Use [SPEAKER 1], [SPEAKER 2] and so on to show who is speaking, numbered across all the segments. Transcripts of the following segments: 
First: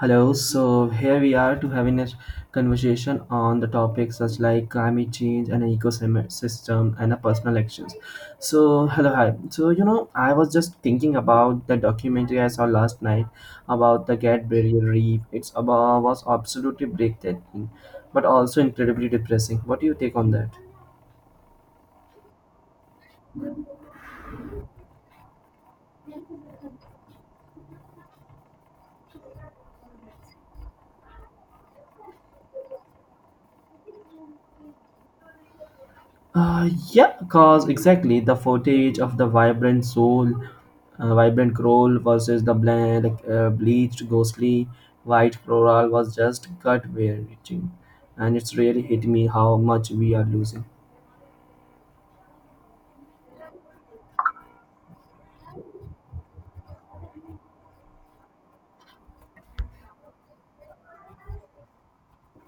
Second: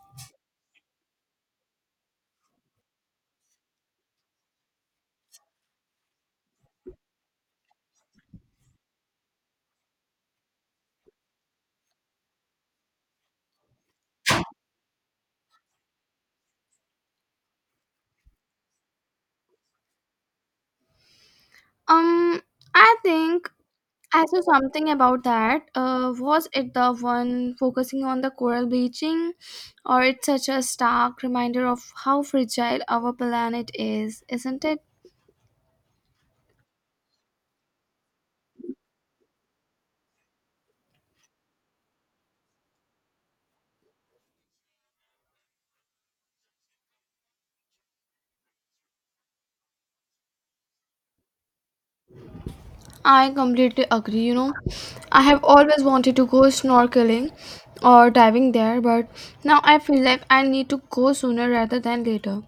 [SPEAKER 1] Hello, so here we are to having a conversation on the topics such like climate change and an ecosystem and a personal actions. So hello, hi. So you know, I was just thinking about the documentary I saw last night about the Great Barrier Reef. It's about was absolutely breathtaking, but also incredibly depressing. What do you take on that?
[SPEAKER 2] Um, I think I saw something about that. Was it the one focusing on the coral bleaching, or it's such a stark reminder of how fragile our planet is, isn't it?
[SPEAKER 1] Yeah, cause exactly the footage of the vibrant soul, vibrant coral versus the bland, like, bleached, ghostly white coral was just gut wrenching, and it's really hit me how much we are losing.
[SPEAKER 2] I completely agree. You know, I have always wanted to go snorkeling or diving there, but now I feel like I need to go sooner rather than later.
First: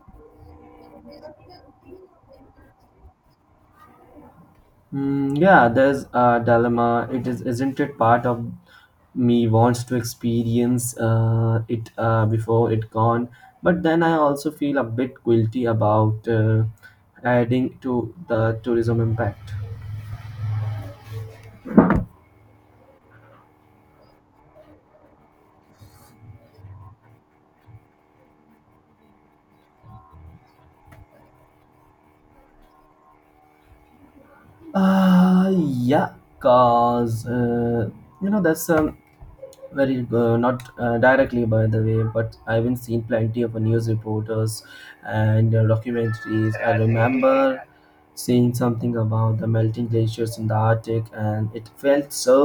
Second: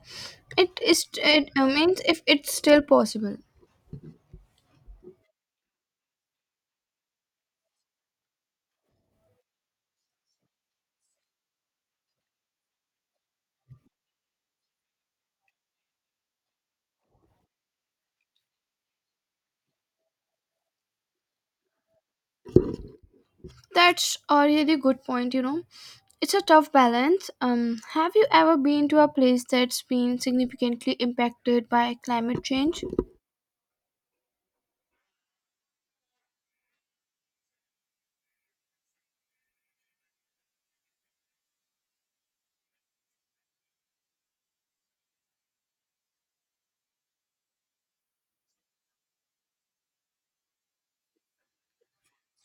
[SPEAKER 2] It is. It means if it's still possible.
[SPEAKER 1] Mm, yeah, there's a dilemma. It is, isn't it part of me wants to experience it before it gone, but then I also feel a bit guilty about adding to the tourism impact.
[SPEAKER 2] That's a really good point, you know. It's a tough balance. Have you ever been to a place that's been significantly impacted by climate change?
[SPEAKER 1] Yeah, cause you know that's very not directly by the way, but I've been seen plenty of news reporters and documentaries. I remember seeing something about the melting glaciers in the Arctic, and it felt so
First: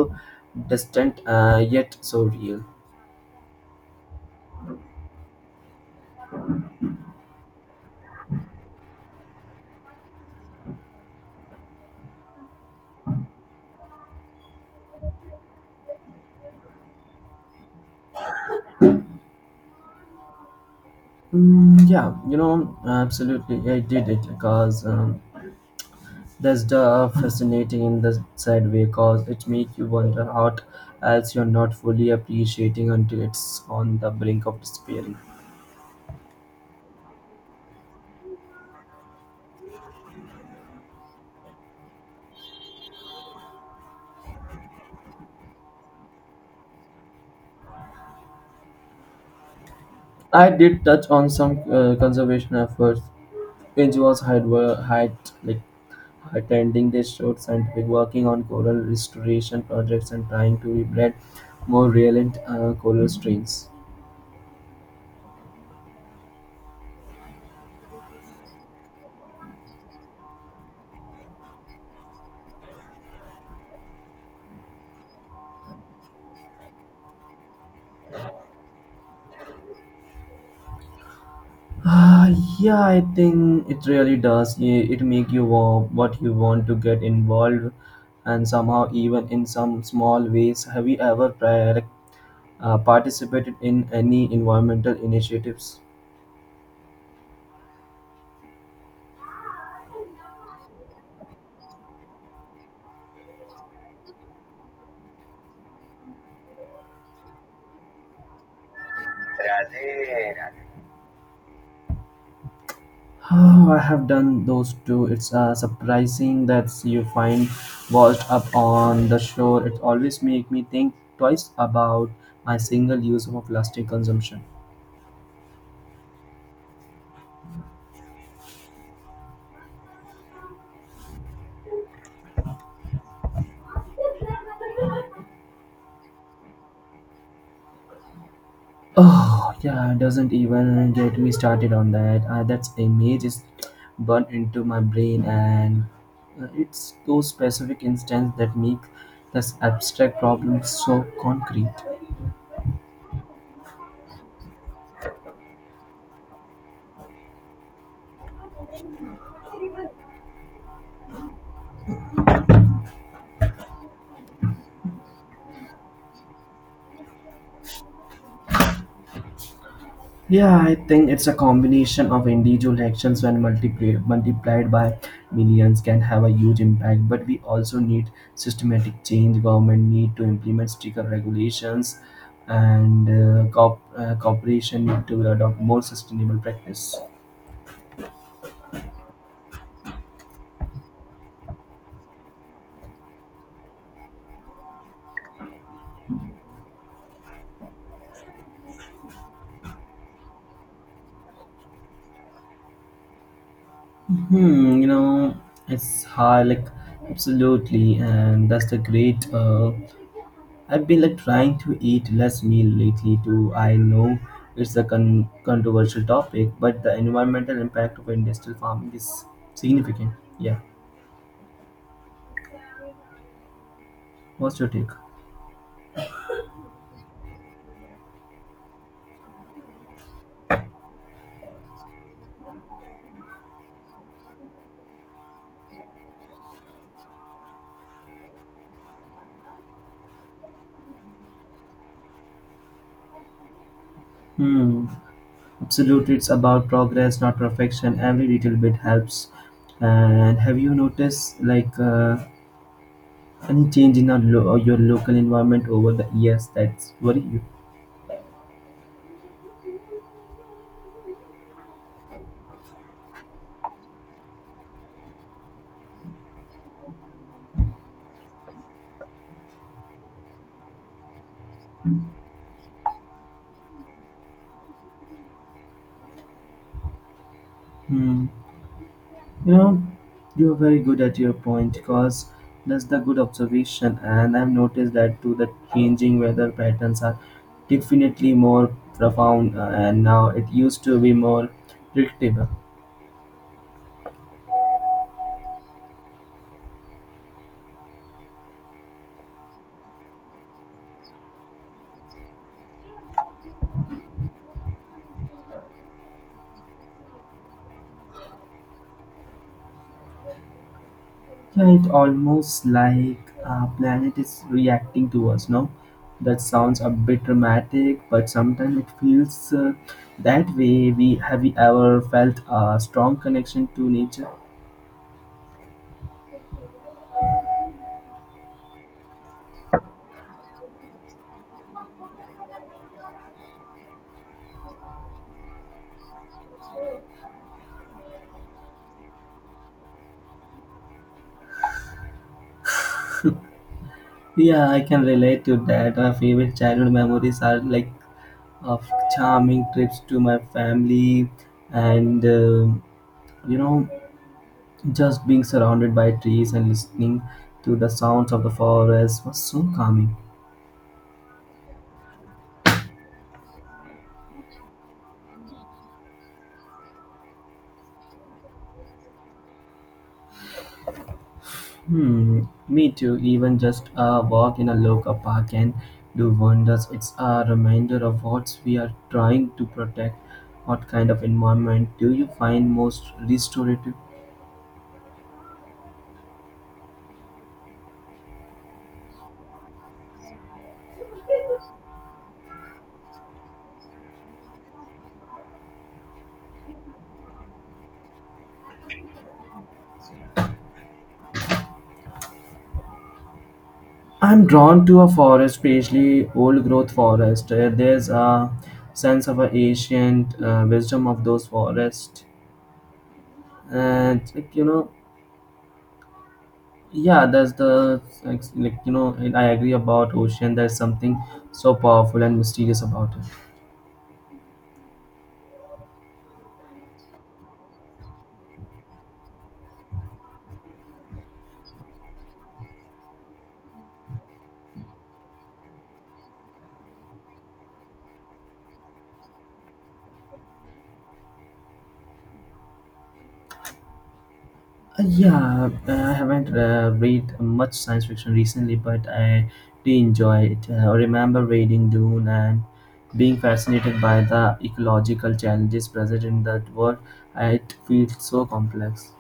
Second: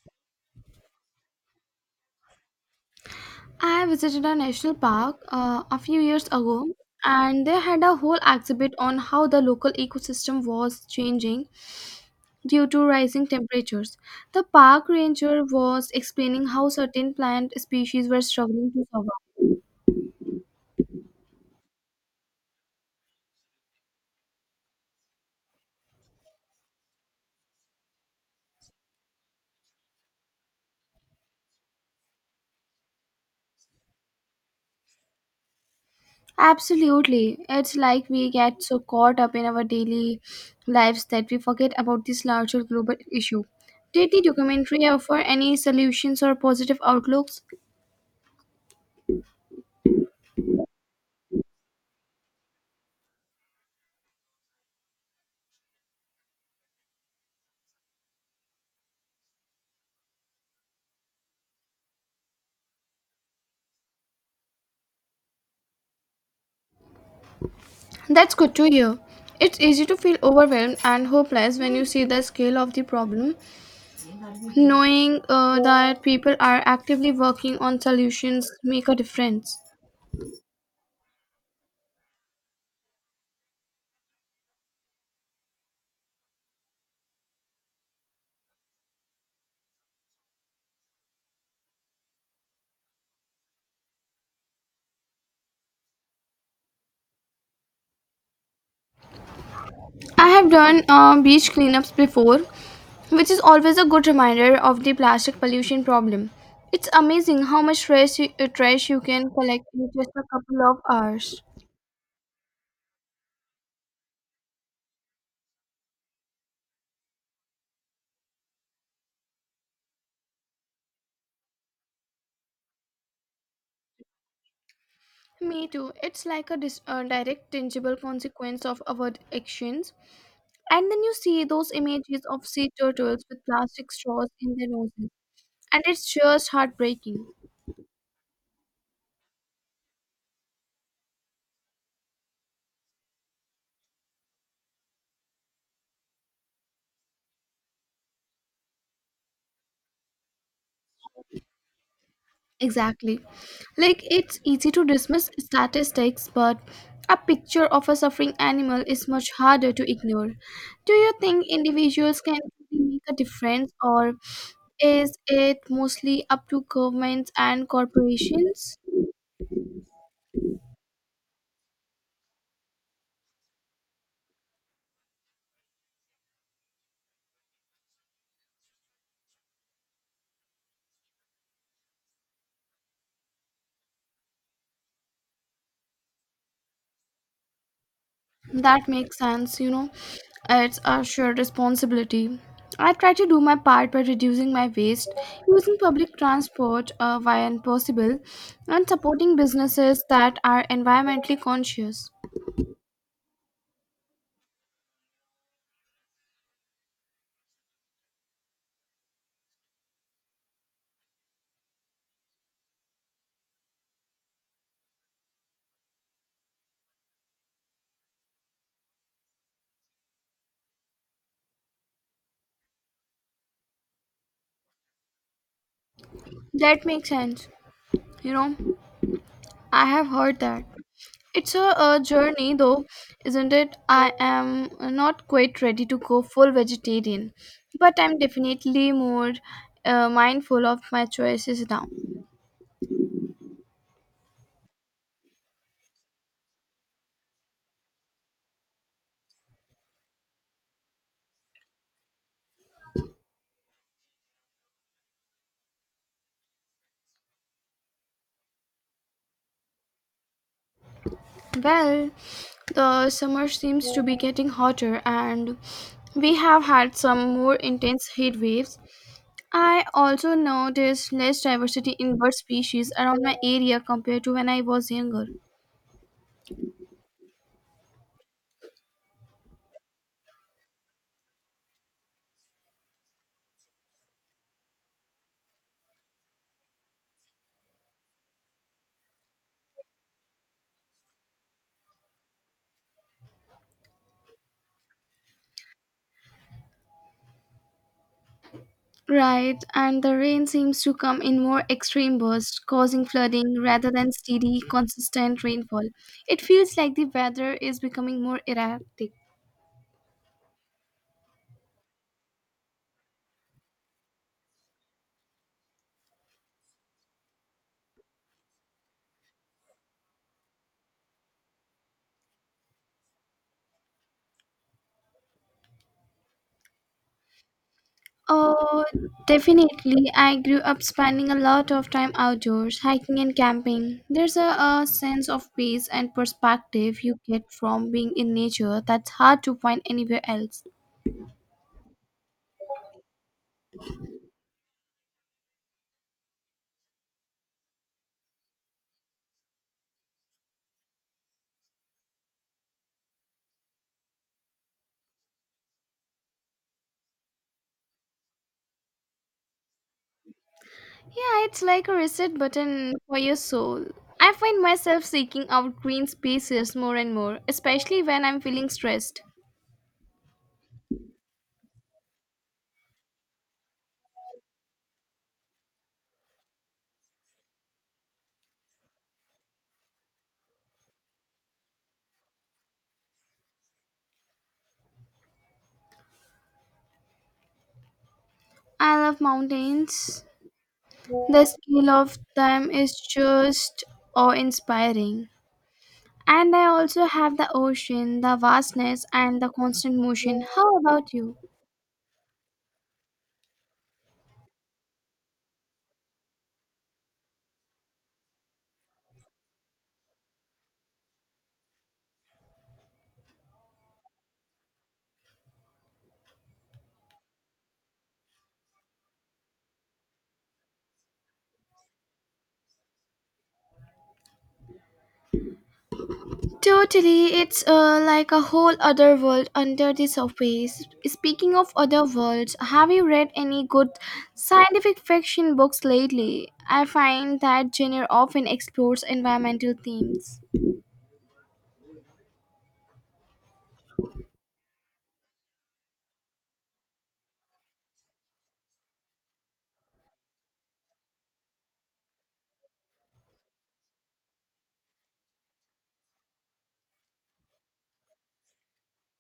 [SPEAKER 1] distant yet so real.
[SPEAKER 2] I visited a national park a few years ago, and they had a whole exhibit on how the local ecosystem was changing due to rising temperatures. The park ranger was explaining how certain plant species were struggling to survive.
[SPEAKER 1] Mm, yeah, you know, absolutely, I did it because that's the fascinating in the sad way cause it makes you wonder what else you're not fully appreciating until it's on the brink of despairing.
[SPEAKER 2] Absolutely. It's like we get so caught up in our daily lives that we forget about this larger global issue. Did the documentary offer any solutions or positive outlooks?
[SPEAKER 1] I did touch on some conservation efforts. NGOs had were had like attending this short scientific working on coral restoration projects and trying to rebrand more relevant coral strains.
[SPEAKER 2] That's good to hear. It's easy to feel overwhelmed and hopeless when you see the scale of the problem. Knowing that people are actively working on solutions make a difference.
[SPEAKER 1] Ah, yeah, I think it really does. It make you what you want to get involved, and somehow even in some small ways. Have you ever participated in any environmental initiatives?
[SPEAKER 2] I have done beach cleanups before, which is always a good reminder of the plastic pollution problem. It's amazing how much trash you can collect in just a couple of hours.
[SPEAKER 1] Oh, I have done those too. It's surprising that you find washed up on the shore. It always make me think twice about my single use of plastic consumption.
[SPEAKER 2] Me too. It's like a direct, tangible consequence of our actions. And then you see those images of sea turtles with plastic straws in their noses, and it's just heartbreaking.
[SPEAKER 1] Oh, yeah, doesn't even get me started on that. That image is burnt into my brain, and it's those specific instances that make this abstract problem so concrete.
[SPEAKER 2] Exactly. Like it's easy to dismiss statistics, but a picture of a suffering animal is much harder to ignore. Do you think individuals can really make a difference, or is it mostly up to governments and corporations?
[SPEAKER 1] Yeah, I think it's a combination of individual actions when multiplied by millions can have a huge impact. But we also need systematic change. Government need to implement stricter regulations, and corporation need to adopt more sustainable practice.
[SPEAKER 2] That makes sense, you know. It's a shared responsibility. I try to do my part by reducing my waste, using public transport when possible, and supporting businesses that are environmentally conscious.
[SPEAKER 1] Hmm, you know, it's hard, like absolutely, and that's the great. I've been like trying to eat less meat lately too. I know it's a controversial topic, but the environmental impact of industrial farming is significant. Yeah. What's your take?
[SPEAKER 2] That makes sense, you know. I have heard that. It's a journey, though, isn't it? I am not quite ready to go full vegetarian, but I'm definitely more mindful of my choices now.
[SPEAKER 1] Hmm. Absolutely, it's about progress, not perfection. Every little bit helps. And have you noticed like any change in our your local environment over the years that's worry you?
[SPEAKER 2] Well, the summer seems to be getting hotter and we have had some more intense heat waves. I also noticed less diversity in bird species around my area compared to when I was younger.
[SPEAKER 1] Hmm. You know, you're very good at your point because that's the good observation, and I've noticed that too. The changing weather patterns are definitely more profound, and now it used to be more predictable.
[SPEAKER 2] Right, and the rain seems to come in more extreme bursts, causing flooding rather than steady, consistent rainfall. It feels like the weather is becoming more erratic.
[SPEAKER 1] Yeah, it almost like our planet is reacting to us. No, that sounds a bit dramatic, but sometimes it feels that way. We ever felt a strong connection to nature?
[SPEAKER 2] Oh, definitely. I grew up spending a lot of time outdoors, hiking and camping. There's a sense of peace and perspective you get from being in nature that's hard to find anywhere else.
[SPEAKER 1] Yeah, I can relate to that. My favorite childhood memories are like of charming trips to my family and you know just being surrounded by trees and listening to the sounds of the forest was so calming.
[SPEAKER 2] Yeah, it's like a reset button for your soul. I find myself seeking out green spaces more and more, especially when I'm feeling stressed.
[SPEAKER 1] Hmm, me too. Even just a walk in a local park can do wonders. It's a reminder of what we are trying to protect. What kind of environment do you find most restorative?
[SPEAKER 2] I love mountains. The scale of them is just awe inspiring. And I also have the ocean, the vastness, and the constant motion. How about you?
[SPEAKER 1] I'm drawn to a forest, especially old growth forest. There's a sense of a ancient wisdom of those forests, and like, you know, yeah, that's the like you know, and I agree about ocean. There's something so powerful and mysterious about it.
[SPEAKER 2] Totally, it's like a whole other world under the surface. Speaking of other worlds, have you read any good scientific fiction books lately? I find that genre often explores environmental themes.
[SPEAKER 1] Yeah, I haven't read much science fiction recently, but I do enjoy it. I remember reading Dune and being fascinated by the ecological challenges present in that world. It feels so complex.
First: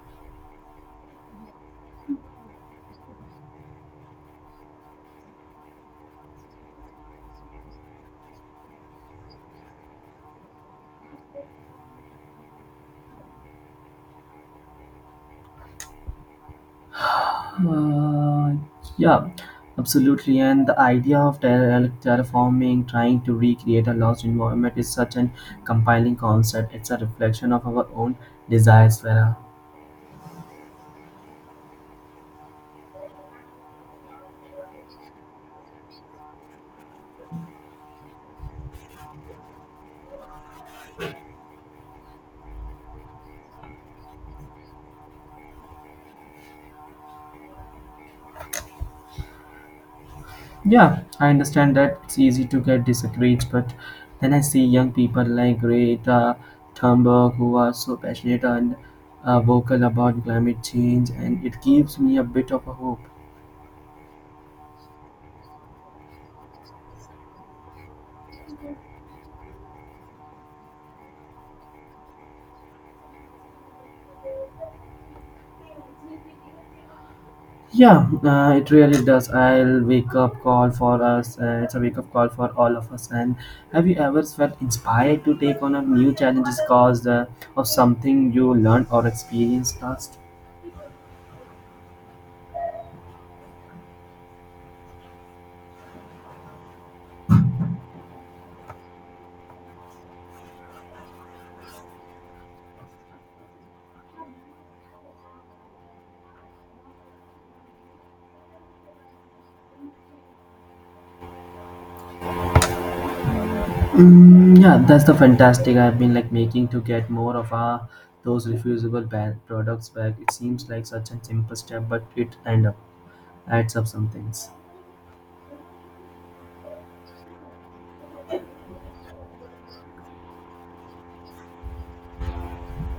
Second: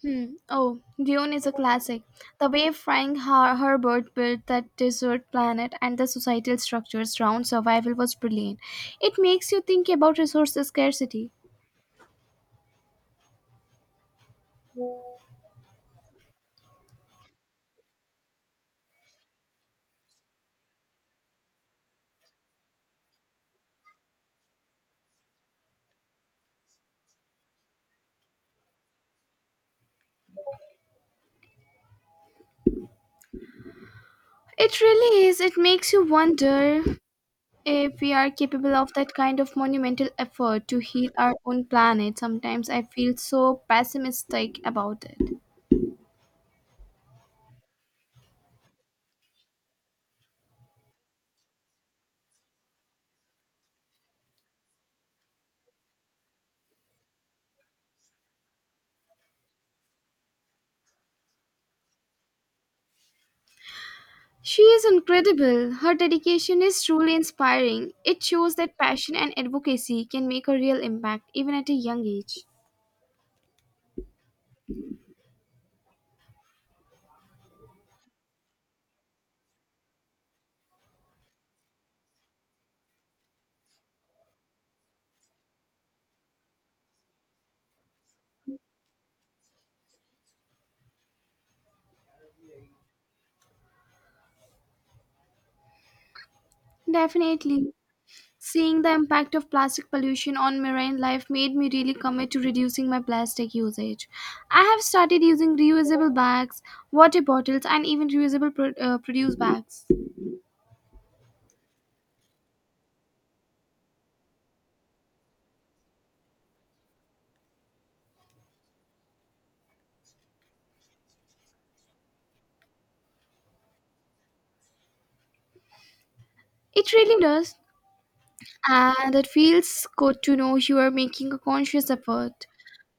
[SPEAKER 2] Hmm. Oh, Dune is a classic. The way Herbert built that desert planet and the societal structures around survival was brilliant. It makes you think about resource scarcity.
[SPEAKER 1] Uh, yeah, absolutely. And the idea of terraforming, trying to recreate a lost environment, is such an compelling concept. It's a reflection of our own desires, Vera.
[SPEAKER 2] It really is. It makes you wonder if we are capable of that kind of monumental effort to heal our own planet. Sometimes I feel so pessimistic about it.
[SPEAKER 1] Yeah, I understand that it's easy to get discouraged, but then I see young people like Greta Thunberg who are so passionate and vocal about climate change, and it gives me a bit of a hope.
[SPEAKER 2] She is incredible. Her dedication is truly inspiring. It shows that passion and advocacy can make a real impact even at a young age.
[SPEAKER 1] Yeah, it really does. I'll wake up call for us. It's a wake up call for all of us. And have you ever felt inspired to take on a new challenges caused of something you learned or experienced last?
[SPEAKER 2] Definitely. Seeing the impact of plastic pollution on marine life made me really commit to reducing my plastic usage. I have started using reusable bags, water bottles, and even reusable produce bags.
[SPEAKER 1] Mm, yeah, that's the fantastic I've been like making to get more of our those refusable bad products back. It seems like such a simple step, but it end up adds up some things.
[SPEAKER 2] It really does, and it feels good to know you are making a conscious effort.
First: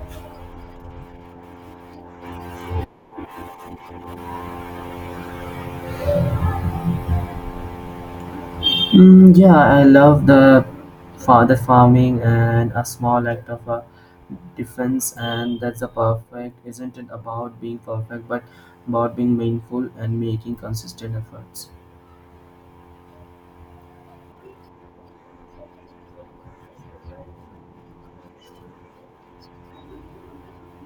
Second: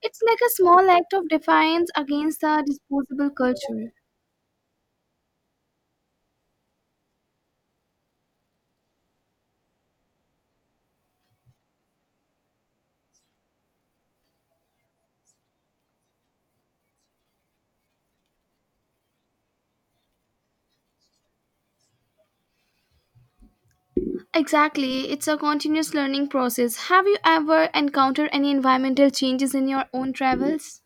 [SPEAKER 2] It's like a small act of defiance against the disposable culture.
[SPEAKER 1] Mm, yeah, I love the father farming and a small act of a defense, and that's a perfect. Isn't it about being perfect, but about being mindful and making consistent efforts?
[SPEAKER 2] Exactly, it's a continuous learning process. Have you ever encountered any environmental changes in your own travels?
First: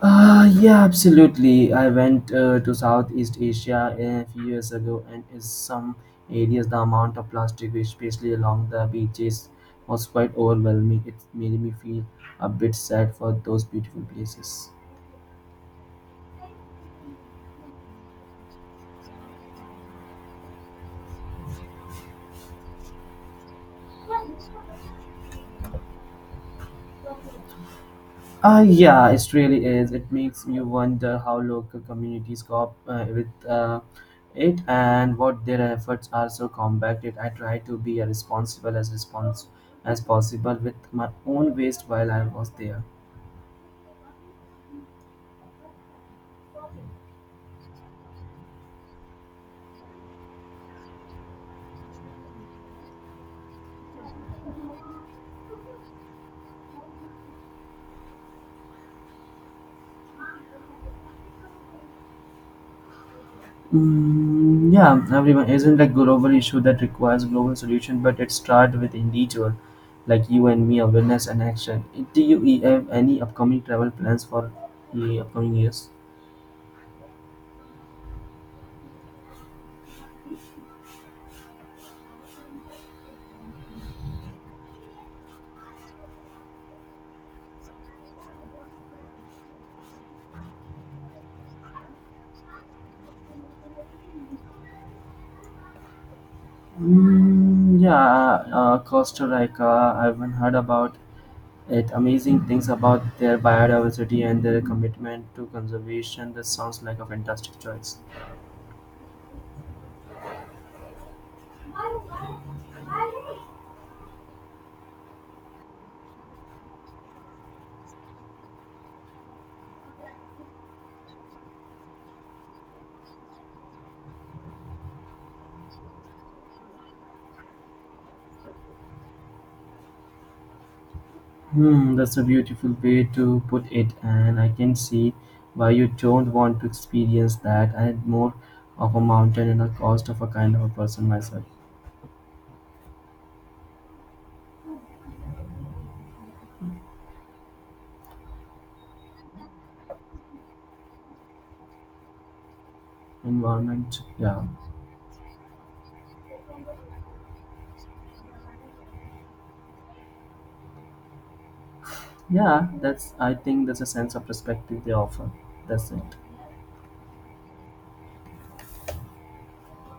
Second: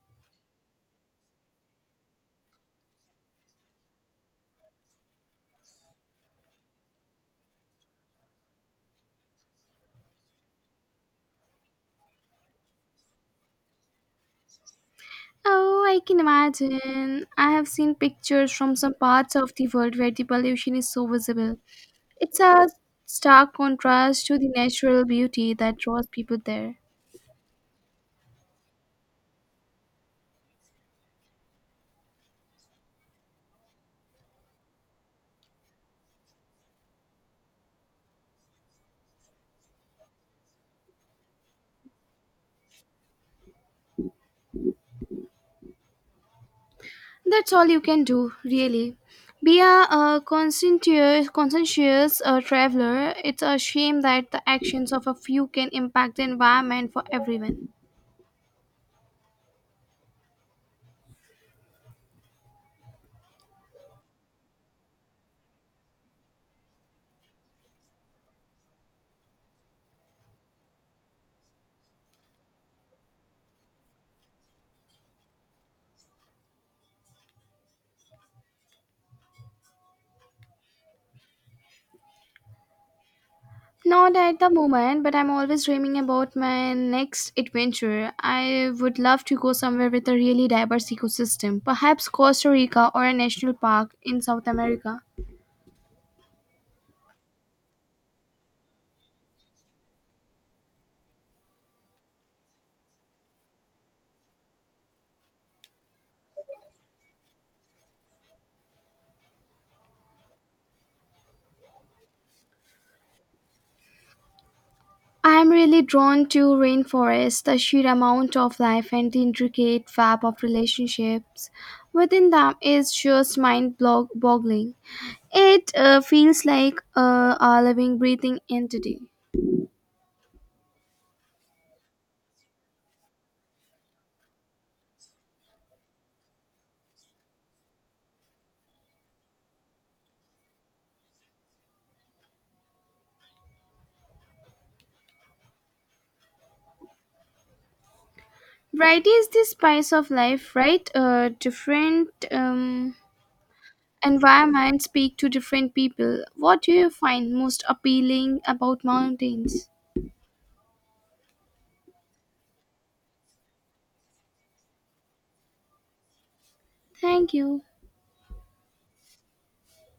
[SPEAKER 1] Yeah, absolutely. I went to Southeast Asia a few years ago, and in some areas, the amount of plastic, especially along the beaches, was quite overwhelming. It made me feel a bit sad for those beautiful places.
[SPEAKER 2] Oh, I can imagine. I have seen pictures from some parts of the world where the pollution is so visible. It's a stark contrast to the natural beauty that draws people there.
[SPEAKER 1] Yeah, it really is. It makes you wonder how local communities cope with it and what their efforts are so combated. I try to be as response as possible with my own waste while I was there.
[SPEAKER 2] That's all you can do, really. Be conscientious, traveler. It's a shame that the actions of a few can impact the environment for everyone.
[SPEAKER 1] Mm, yeah, everyone isn't a global issue that requires global solution, but it starts with individual, like you and me, awareness and action. Do you have any upcoming travel plans for the upcoming years?
[SPEAKER 2] Not at the moment, but I'm always dreaming about my next adventure. I would love to go somewhere with a really diverse ecosystem, perhaps Costa Rica or a national park in South America.
[SPEAKER 1] Mm, yeah, Costa Rica. I've heard about it. Amazing things about their biodiversity and their commitment to conservation. That sounds like a fantastic choice.
[SPEAKER 2] I'm really drawn to rainforests, the sheer amount of life and the intricate web of relationships within them is just mind boggling. It feels like a living, breathing entity.
[SPEAKER 1] Hmm, that's a beautiful way to put it, and I can see why you don't want to experience that. I'm more of a mountain and a cost of a kind of a person myself.
[SPEAKER 2] Variety is the spice of life, right? Different
[SPEAKER 1] Environment, yeah,
[SPEAKER 2] environments speak to different people. What do you find most appealing about mountains?
[SPEAKER 1] yeah. That's I think that's a sense of perspective they offer. That's it.
[SPEAKER 2] Thank you.